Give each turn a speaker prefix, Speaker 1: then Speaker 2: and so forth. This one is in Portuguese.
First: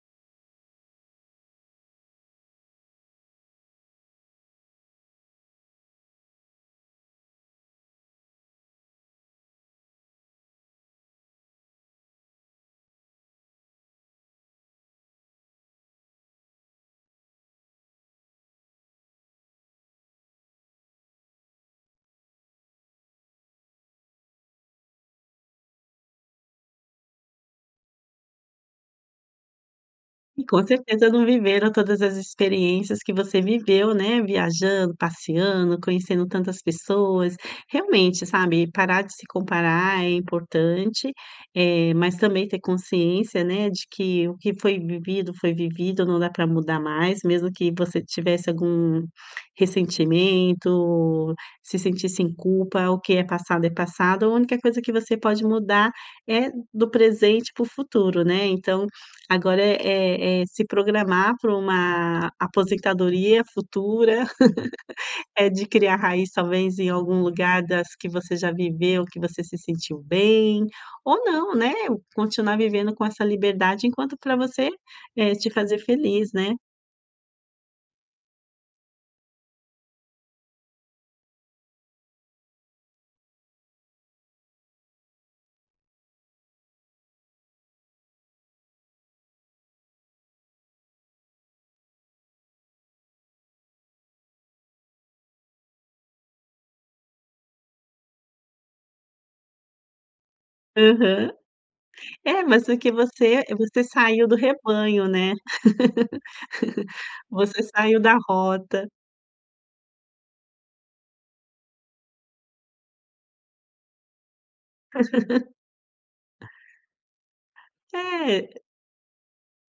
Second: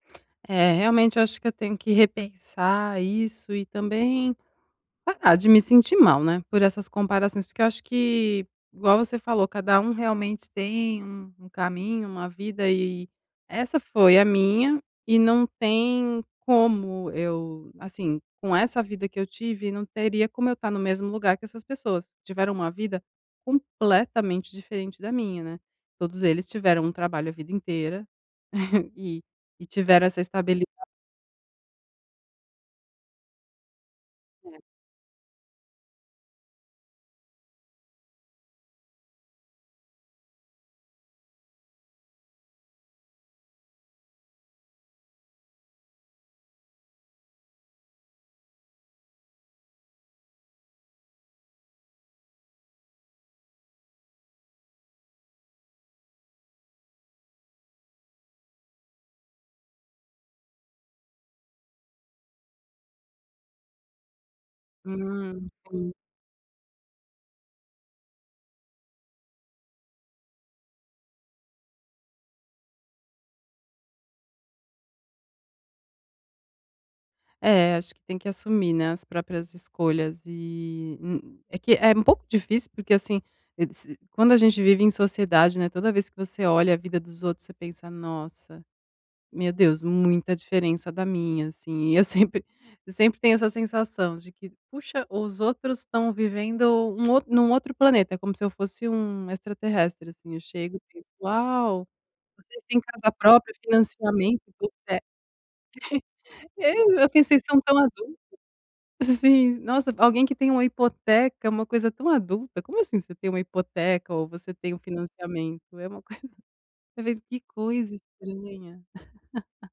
Speaker 1: É, realmente eu acho que eu tenho que repensar isso e também parar de me sentir mal, né, por essas comparações, porque eu acho que, igual você falou cada um realmente tem um um caminho, uma vida e essa foi a minha e não tem como eu, assim, com essa vida que eu tive não teria como eu estar no mesmo lugar que essas pessoas, que tiveram uma vida completamente diferente da minha, né, todos eles tiveram um trabalho a vida inteira e e tiveram essa
Speaker 2: E com
Speaker 1: estabilidade.
Speaker 2: certeza não viveram todas as experiências que você viveu, né,
Speaker 1: É.
Speaker 2: viajando, passeando, conhecendo tantas pessoas, realmente, sabe, e parar de se comparar é importante, eh, mas também ter consciência, né, de que o que foi vivido foi vivido, não dá pra mudar mais, mesmo que você tivesse algum ressentimento, se sentisse em culpa, o que é passado é passado, a única coisa que você pode mudar é do presente para o futuro, né. Então, agora é é é se programar para uma aposentadoria futura,
Speaker 1: Hum,
Speaker 2: é de
Speaker 1: sim.
Speaker 2: criar raiz, talvez, em algum lugar das que você já viveu, que você se sentiu bem, ou não, né, ou continuar vivendo com essa liberdade enquanto pra você, é te fazer feliz, né.
Speaker 1: É, acho que tem que assumir, né, as próprias escolhas e, hum, é que, é um pouco difícil, porque assim, e se, quando a gente vive em sociedade, né, toda vez que você olha a vida dos outros você pensa nossa, meu Deus, muita diferença da minha assim e eu sempre eu sempre tenho essa sensação de que puxa os outros estão vivendo um out num outro planeta como se eu fosse um extraterrestre, assim, eu chego e penso:
Speaker 2: Aham.
Speaker 1: "Uau,
Speaker 2: É,
Speaker 1: vocês
Speaker 2: mas
Speaker 1: têm
Speaker 2: porque
Speaker 1: casa
Speaker 2: você,
Speaker 1: própria,
Speaker 2: você saiu do
Speaker 1: financiamento, hipoteca".
Speaker 2: rebanho né,
Speaker 1: É, eu pensei, são
Speaker 2: você
Speaker 1: tão
Speaker 2: saiu
Speaker 1: adultos,
Speaker 2: da rota.
Speaker 1: assim, nossa alguém que tem uma hipoteca é uma coisa tão adulta, como assim você tem uma hipoteca ou você tem um financiamento é uma coisa, eu penso: "Que coisa
Speaker 2: É.
Speaker 1: estranha"..